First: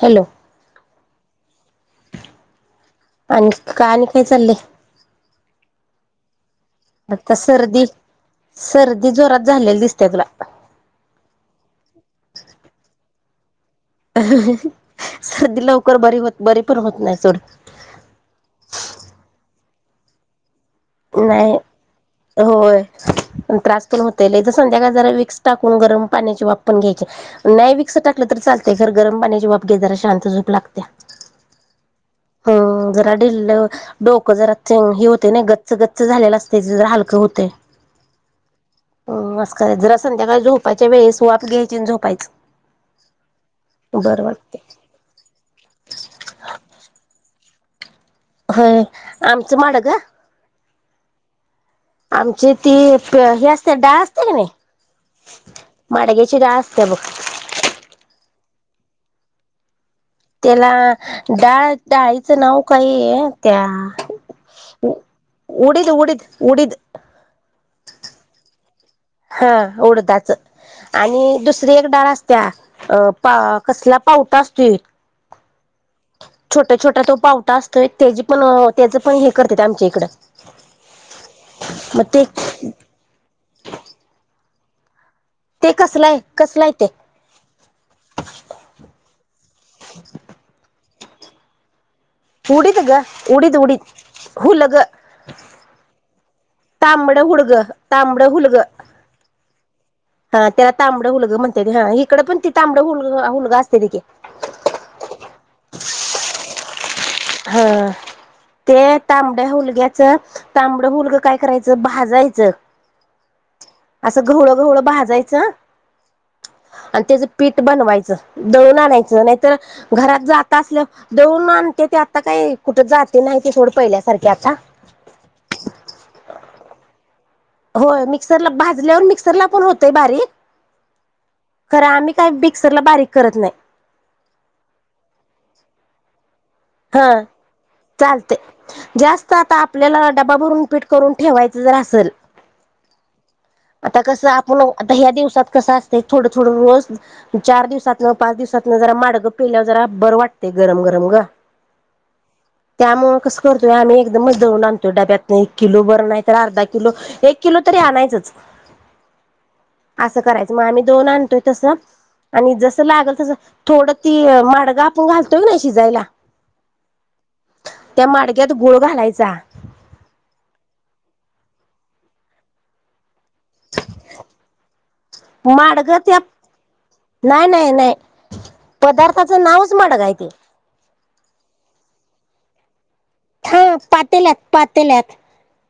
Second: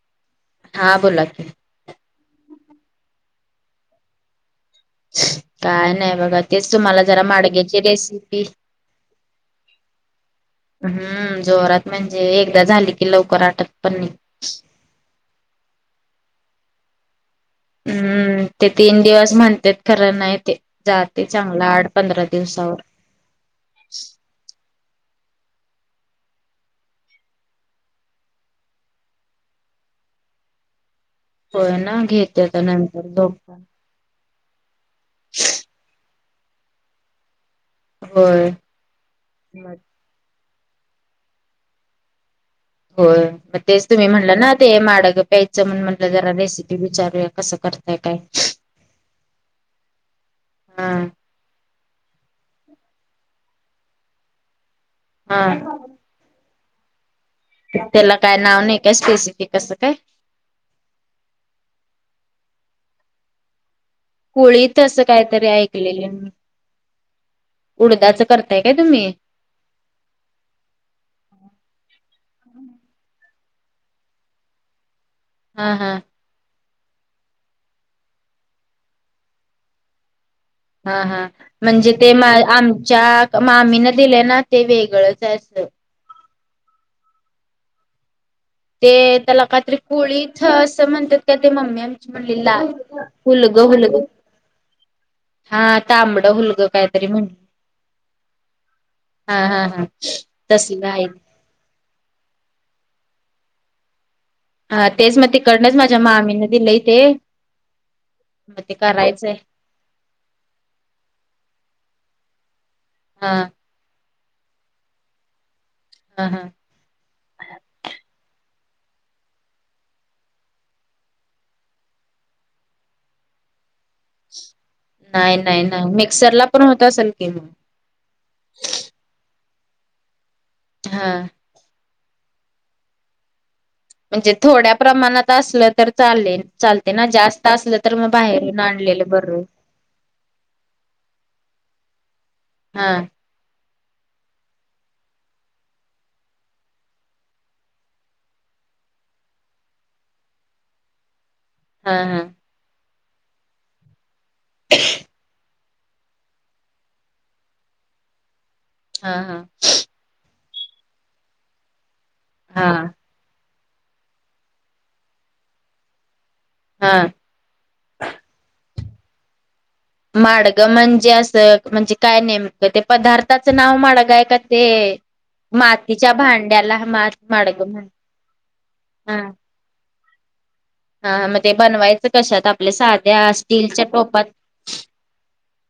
Hello. हा बोला की. आणि का आणि काय चाललंय.. काय नाही बघा. तेच तुम्हाला जरा आता माडग्याची सर्दी रेसिपी.. सर्दी जोरात झालेली दिसते तुला हम्म जोरात म्हणजे एकदा झाली की लवकर आटत.. पण नाही. अहहह सर्दी लवकर बरी होत बरी पण होत नाही सर्दी. हम्म ते तीन दिवस म्हणतात खरं नाही ते. जाते नाही चांगला आठ पंधरा दिवसावर होय प त्रास पण होतल इथ संध्याकाळ.. जरा व्हिक्स टाकून गरम पाण्याची वाप पण घ्यायची नाही व्हिक्स टाकलं तर चालतयर गरम पाण्याची वाप घे जरा. शांत झूप लागते. होय ना घेतेआता नंतर झोप. डोक जरा हे होते ना गच्च गच्च झालेला असते जरा हलकं होतय. होय हम अस खरा मग जरा संध्याकाळी झोपायच्या वेळेस वाप घ्यायचीन झोपायचं. होय मग तेच तुम्ही बरं म्हणलं ना ते वाटतंय माडग प्यायचं म्हण म्हटलं जरा रेसिपी विचारूया. कसं करताय काय. होय आमचं माड ग. हा आमची ती हे असते डाळ असते का नाही? हा माडग्याची डाळ अस त्या बख त्याला काय नाव नाही काय स्पेसिफिक असं काय? त्याला डाळ डाळीचं नाव कायये त्या? कोळीत असं काहीतरी उडीद ऐकलेलं, उडीद उडीद उडदाच करताय. काय तुम्ही? हा उडदाच आणि दुसरी एक डाळ असत्या अं कसला पावटा असत्योय हा हा छोटा छोटा तो पावटा असतोय, त्याची पण त्याचं पण हे करते ते आमच्या इकडं. हा हा म्हणजे ते मा आमच्या मामी न दिले ना ते वेगळंच. आहे असं ते कसलय कसलाय ते? ते त्याला काहीतरी कोळीथं असं म्हणतात का ते मम्मी आम म्हणलीला उडीद ग उडीद हुलगं उडीद हुलगं हुलग हा तांबड हूलगं काहीतरी तांबडं म्हण हुडग तांबडं हुलगं हा हा हा हा त्याला तसलं आहे तांबड मुलगं म्हणत्यात. ह इकडे पण ते तांबडं हूलगं असते ते कि. हा तेच म तिकडनचं माझ्या मामी णे दिलय. हा. ते करायचंय तांबड्या हूलग्याचं, तांबडं हलगं काय करायचं भाजायचं. हा. असं गव्हळ गव्हळं भाजायचं हा हा आणि त्याचं पीठ बनवायचं. दळून आणायचं नाहीतर, घरात जात असलं दळून आणते त्यात. आता काही कुठं जाते नाही ते थोडं पहिले नाही नाही नाही मिक्सर ला पण होत असेल की मग? हो मिक्सरला भाजल्यावर मिक्सरला पण होतय बारीक हा. तर आम्ही काही बिक्सर ला बारीक करत नाही. म्हणजे थोड्या प्रमाणात असलं तर चालेल. चालते ना हा जास्त असलं तर मग चालतय, बाहेरून आणलेलं जास्त बरं आता आपल्याला डबा भरून पीठ करून ठेवायचं. जर आसल. हा आता कसं आपलं आता ह्या दिवसात कसं असतं थोडं थोडं रोज चार दिवसातन पाच दिवसात जरा माडगं पिल्या जरा बर वाटतेय गरम गरम गं. हा हा. त्यामुळे कसं करतोय आम्ही एकदमच दळून आणतो डब्यात नाही. किलोभर नाही तर अर्धा किलो, एक किलो तरी आणायचंच. हा हा. असं करायचं मग आम्ही दोन आणतोय तसं आणि हा जसं लागंल तसं थोडं ती माडगं आपण घालतोय का नई शिजायला हा त्या माडग्यात गुळ घालायचा. माडगं म्हणजे असं म्हणजे काय नेमकं ते पदार्थ त्याचं नाव माडग हाय का ते माडगं मातीच्या त्या भांड्याला मात नाही माडग नाही म्ह नाही पदार्थाचं नावच माडगं हाय ते. हा मग ते बनवायचं कशात? आपल्या साध्या हा स्टीलच्या टोपात? पातेल्यात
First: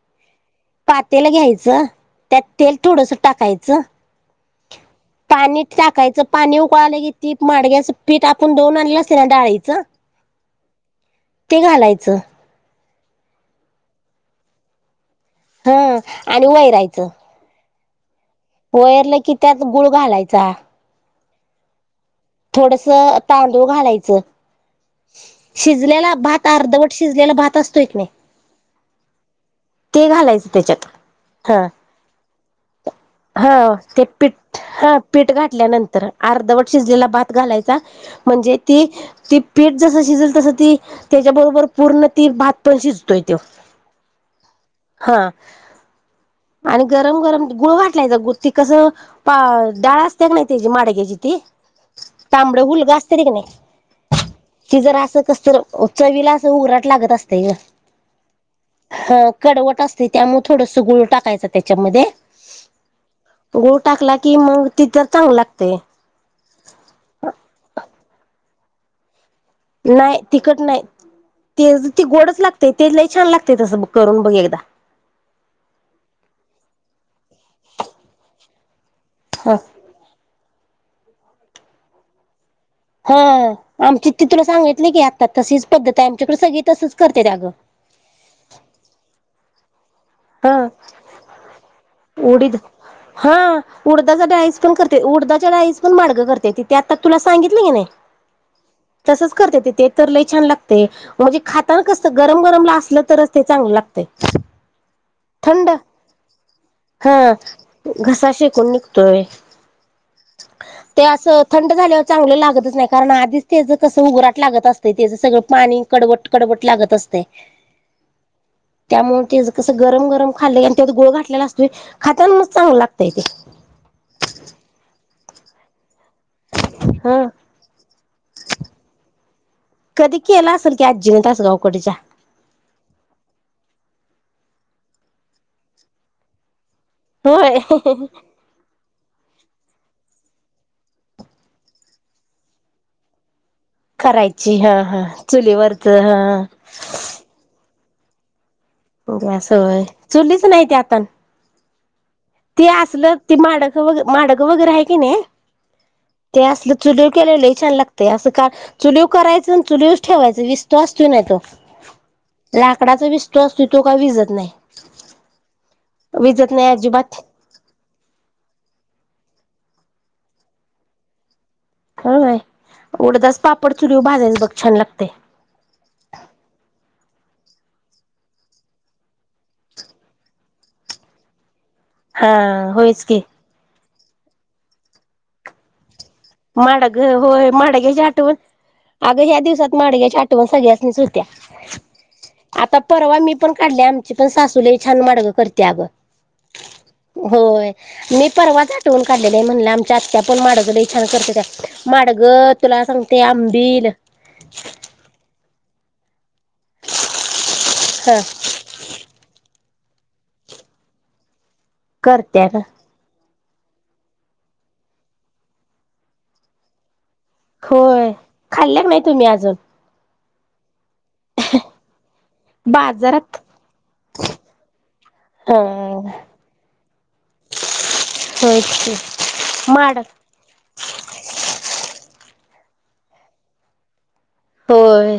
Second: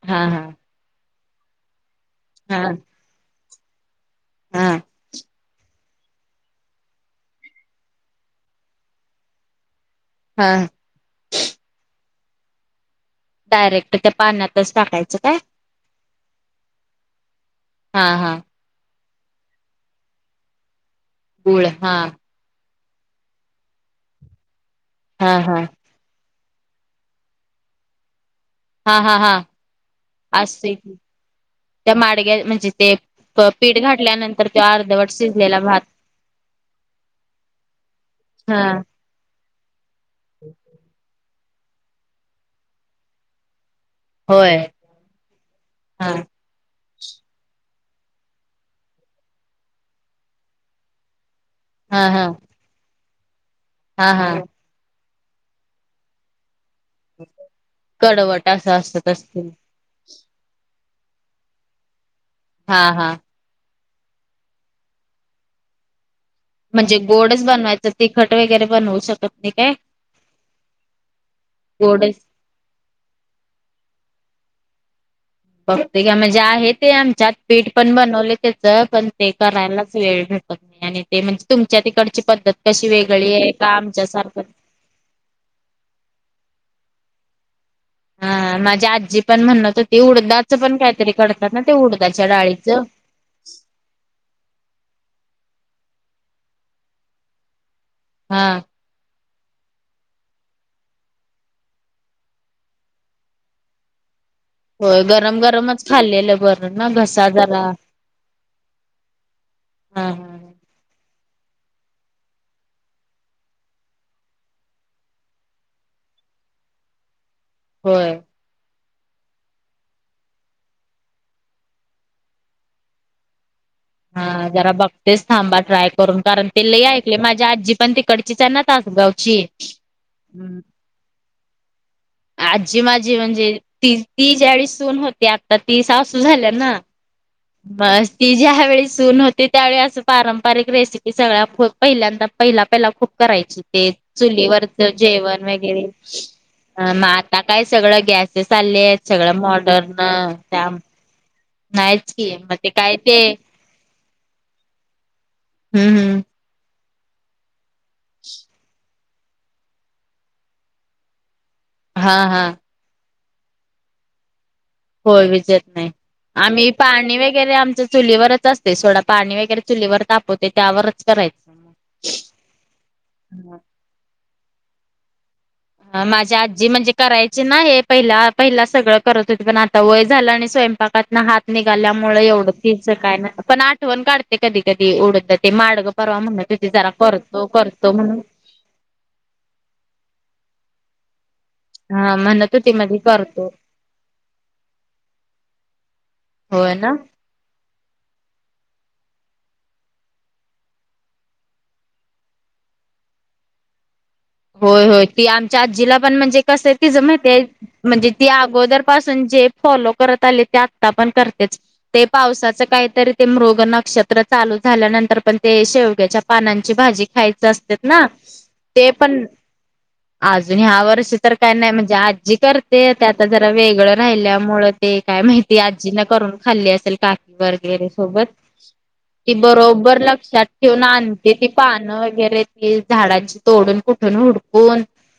हा हा. पातेल घ्यायचं, त्यात हा तेल थोडस टाकायचं. हा पाणी टाकायचं, पाणी उकळालं की ती माडग्याच पीठ आपण दळून आणलेलं असतं ना डाळीचं? हा ते घालायचं. डायरेक्ट त्या पाण्यातच टाकायचं? काय हा आणि वय राहायचं. हा हा वैरलं की त्यात गुळ घालायचा. गुळ हा थोडस तांदूळ घालायचं हा हा शिजलेला भात अर्धवट शिजलेला भात असतोय की नाही. हा हा हा ते घालायचं असतय त्याच्यात की हा, त्या माडग्या म्हणजे ते हा पीठ ते घातल्यानंतर पीठ तो हा अर्धवट पीठ शिजलेला भात घातल्यानंतर अर्धवट शिजलेला भात घालायचा म्हणजे हा ती ती पीठ जस शिजल तसं ती त्याच्याबरोबर पूर्ण ती भात पण शिजतोय तो होय हा हा ती कसं डाळ असते का नाही त्याची माडग्याची ती हा हा तांबड हुलग असत्याती नाही हा हा ती जर असं कस तर चवीला अस उराट लागत असते ग कडवट असं असत ह असतील कडवट असते. त्यामुळे थोडंस गुळ टाकायचं त्याच्यामध्ये हा हा गुळ टाकला की मग ति तर चांगल लागते. म्हणजे गोडच बनवायचं तिखट वगैरे बनवू शकत. नाही काय नाही तिखट नाही. ते ती गोडच लागते तेला छान लागते तसं करून बघ एकदा. बघत का म्हणजे आहे ते आमच्यात पीठ पण बनवले त्याच पण ते हा करायलाच वेळ भेटत नाही आणि ते म्हणजे तुमच्या तिकडची पद्धत कशी हा वेगळी आहे का आमची ती आमच्यासारखं तुला सांगितली की आता तशीच पद्धत आहे आमच्याकडे सगळी तसच कर त्यात आगं हा माझी आजी पण म्हणत होती. ते हा उडदाचं पण काहीतरी करतात ना ते उडदाच्या उडीद डाळीचं. हा उडदाचा डाळीस पण करते उडदाच्या डाळीस पण माडग करते तिथ ते आता तुला सांगितलं की नाही. हा. तसंच करते ते ते तर लई छान लागते म्हणजे खाताना कस गरम गरमला असलं तरच ते चांगलं लागतय. होय गरम थंड गरमच खाल्लेलं बर ना घसा हा जरा. घसा शेकून निघतोय. हा हा. ते अस असं थंड झाल्यावर चांगलं लागतच नाही कारण आधीच तेच कसं उगराट लागत असते त्याचं सगळं पाणी कडवट कड लागत असतय. होय. त्यामुळे तेज कस. गरम गरम खाल्ले आणि ते गोळ घाातलेला असतोय खात्याना म चांग लागतय ते. हा जरा बघतेच थांबा ट्राय. करून कारण ते ल ऐकले हा माझ्या आजी पण तिकडचीच आहे ना तासगावची. केलं हम्म. असेल की आजीने तास गावकीच्या. आजी माझी म्हणजे ती ती ज्याळी सून होती आत्ता ती सासू झाल्या ना. होय बस ती ज्या वेळी सून होती. ते त्यावेळी असं पारंपरिक रेसिपी सगळ्या खूप पहिल्यांदा पहिला पहिला खूप करायची. ते करायची हा चुलीवरच हा जेवण वगैरे चुलीवरच हा मग आता काय सगळं गॅस चालले आहेत सगळ असं होय मॉडर्न चुलीच नाही त्या ते आता नाही. ते असल ते माडक माडक वगैरे आहे की नाही. हम्म हम्म. ते असलं चुलीव केलेलं छान लागते असं का चुलीव करायचं चुलीवच ठेवायचं विस्तव असतोय नाही तो. हा हा लाकडाचा विस्तो असतो तो का विजत नाही. होय विजेत नाही विजत नाही आम्ही अजिबात पाणी वग वगैरे आमच्या चुलीवरच असते थोडा पाणी वगैरे चुलीवर तापवते त्यावरच करायच. हय उडदाच पापड चुली वरभाजायच बघ छान लागतय. माझी आजी म्हणजे करायची नाही पहिला पहिला सगळं करत होते पण आता वय झालं आणि स्वयंपाकात ना हात. निघाल्यामुळे हा एवढं तिचं होयच काय की नाही पण आठवण काढते कधी कधी उडत ते माडगं. परवा म्हणत होती जरा माडग करतो होय करतो माडग्याची म्हणून आठवण अगं ह्या दिवसात माडग्याच्या आठवण सगळ्या. सुत्या. हा. म्हणत होती आता मधी परवा मी करतो पण काढली आमची पण सासूले छान मडगं करते अगं. होय ना होय मी परवा आठवून काढलेला म्हणलं आमच्या आतया पण माडग. छान करते त्या माडगं तुला सांगते आंबिल. होय होय ती आमच्या आजीला पण म्हणजे. कसं आहे तिच माहितीय म्हणजे ह ती अगोदर पासून जे फॉलो करत आले ते आता पण कर. ते करत्या ना पावसाच काहीतरी. ते मृग नक्षत्र चालू झाल्यानंतर पण ते शेवग्याच्या पानांची भाजी. ख्यायच असत ना होय खाल्ल्या का ते. नाही पण तुम्ही अजून. अजून ह्या वर्ष. तर काय नाही म्हणजे आजी करते आता बाजारात जरा वेगळं राहिल्यामुळे ते काय माहिती आजी ह न. करून खाल्ली असेल काठी वगैरे. सोबत होय की ती बरोबर माड लक्षात ठेऊून आणते ती पाणं वगैरे झाडांची तोडून. न हुडकून होय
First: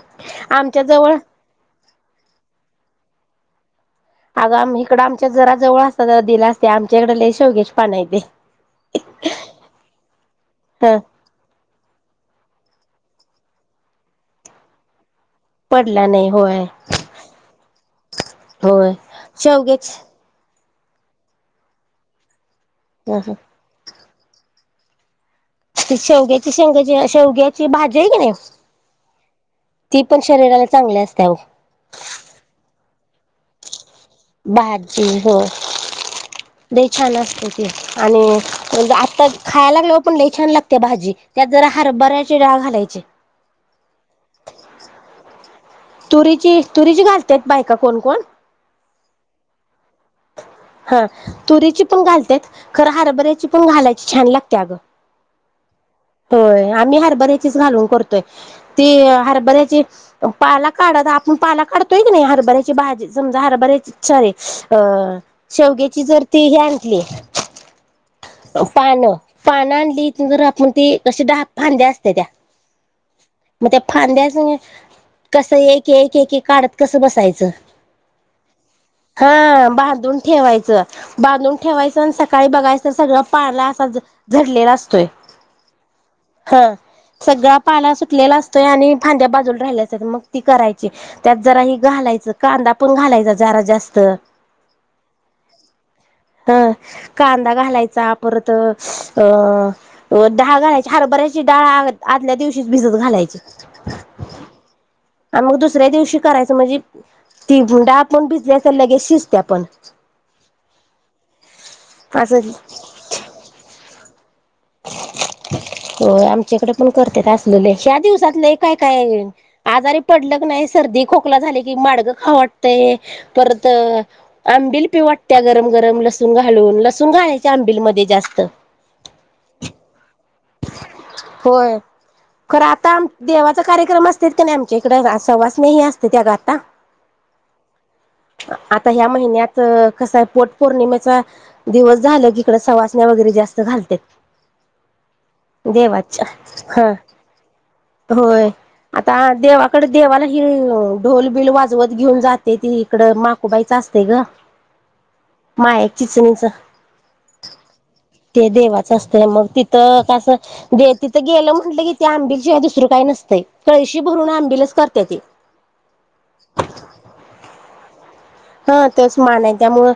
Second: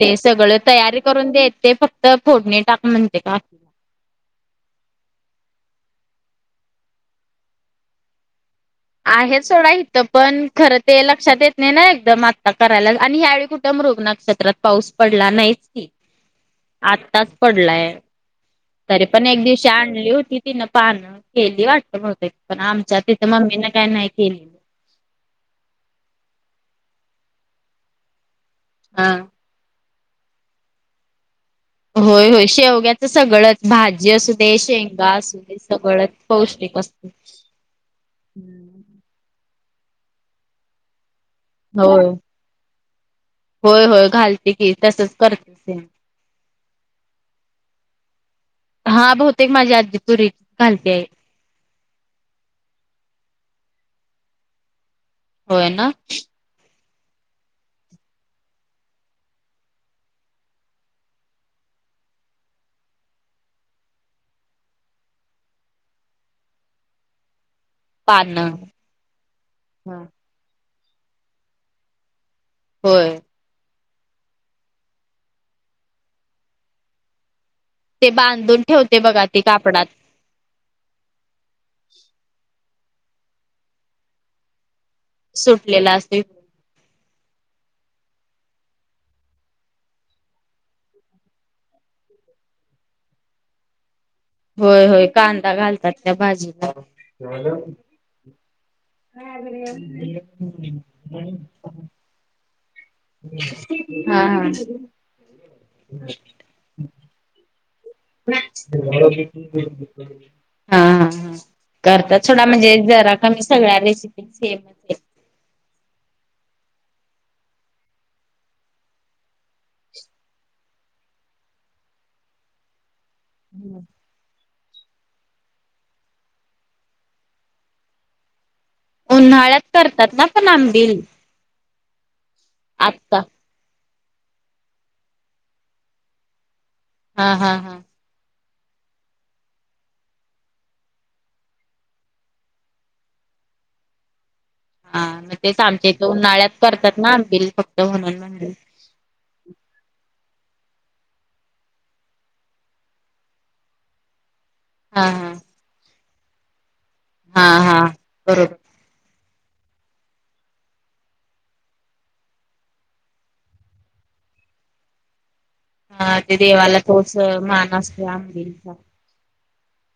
ते सगळं आमच्या तयारी जवळ करून देत ते फक्त. तर फोडणी टाक म्हणते काला. अगं आम इकडं आमच्या जरा जवळ असत ज दिला असते आमच्या इकडे ललय शेवग्याच्या पान हाय ते. आहे सोडा इथं पण खरं ह ते लक्षात येत. नाही ना एकदम आत्ता करायलाच आणि ह्यावेळी कुठे मृग नक्षेत्रात पाऊस पडला नाहीच की पडला नाही होय आत्ताच पडलाय होय तरी पण एक दिवशी शेवग्याची आणली होती तिन पानं केली वाटतते पण आमच्याात हं त हं मी ना काय नाही केली त शेवग्याची शेवंग्याची शेवग्याची भाजी आहे का नाही हा ती पण शरीराला चांगली असते हो होय हो शेवग्याच सगळंच भाजी असू दे भाजी शेंगा हो असू दे सगळंच पौष्टिक ते छान असते तेी आणि म्हणज आता खायला लागल पण लई छान लागते भाजी त्यात जरा होय हरभऱ्याची डाळ घालायचे होय होय घालते की तसच करते सेम तुरीची तुरीची घालतत बायका कोण कोण हा बहुतेक माझी आजी तुरीच घालते आहे. हा तुरीची पण घालत खरं हरभऱ्याची पण घालायची छान लागते अगं होय ना होय आम्ही हरभऱ्याचीच घालून करतोय ती हरभऱ्याची पाला काढ आपण पाला काढतोयी नाही हरभऱ्याची भाजी समजा हरभऱ्या स शेवची जर ती ह आणली पानं पानं पानं हा. आणलीर आपण त क दहा फांद्या असते त्या होय मग त्या फांद्याच कसं एक एक एक एक काढत कसं बसायचं ते बांधून ठेवते बघा ते हा कापडात बांधून ठेवायचं बांधून ठेवायचं आणि सकाळी बघायचं तर सगळं पारला असा झडलेला असतोय सुटलेला असे हा सगळा पाळा सुटलेला असतो आणि फांद्या बाजूला राहिल्या असतात मग ती करायची त्यात जरा ही घालाय कांदा पण घालायचा जरा जास्त होय होय कांदा घालतात त्या ह भाजीला कांदा घालायचा परत अ ह डाळ घालायची हर बऱ्याचची डाळ आदल्या दिवशीच भिजत घालायची हा हा. आणि मग दुसऱ्या दिवशी करायचं म्हणजे ती डाळ पण भिजली असेल लगेच शिजत्या पण हा हा हा करताात थोडा असं म्हणजे जरा कामीी सगळ्या रेसिपी सेम होय पण कर अस ह दिवसातले काय काय आजारी पडल नाही सर्दी खोकला की मागं खा वाटतय परत आंबिल पि वाटत्या गरम गरम लसूण घालून लसूण घालायच्या आंबिलमध्ये जास्त उन्हाळ्यात करतात ना पण आंबिल होय खरं आता आत्ता. देवाच कार्य कार्यक्रम असत का नाही आमच्या इकडे सहवासनेही असते त्या ग आता हा हा हा आता ह्या महिन्यात कस आहे पोट पौर्णिमेचा दिवस झाला किकड सवासण्या वगैरे जास्त घालते हा मग तेच आमच्याथ उन्हाळ्यात हा करतात ना आंबि फक्त म्हणून होय. म्हे आता देवाकडे देवाला ढोलबिल वाजवत घेऊन जाते ती इकडं माकूबाईच असते ग हा हा मा चिचणीच हा हा ते बरोबर देवाचं मग तिथं कसं तिथं गेलं म्हंटलं कि आंब शिवाय दुसरं काय नसतय कळशी पूर्ण आमबिलेस करते ते हा ते देवाला तोच मान असतो आमदिरीचा त्यामुं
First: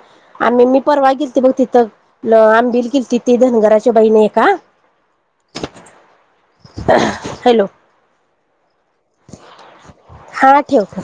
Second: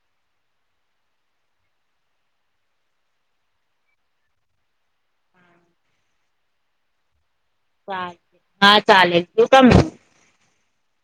आम्ही मी परवा गेलती बघ तिथं आंबिल गेलती ती धनगराच्या बहिणी एका [inaudible] चाले हा चालेल ठेवू का मी हा ठेव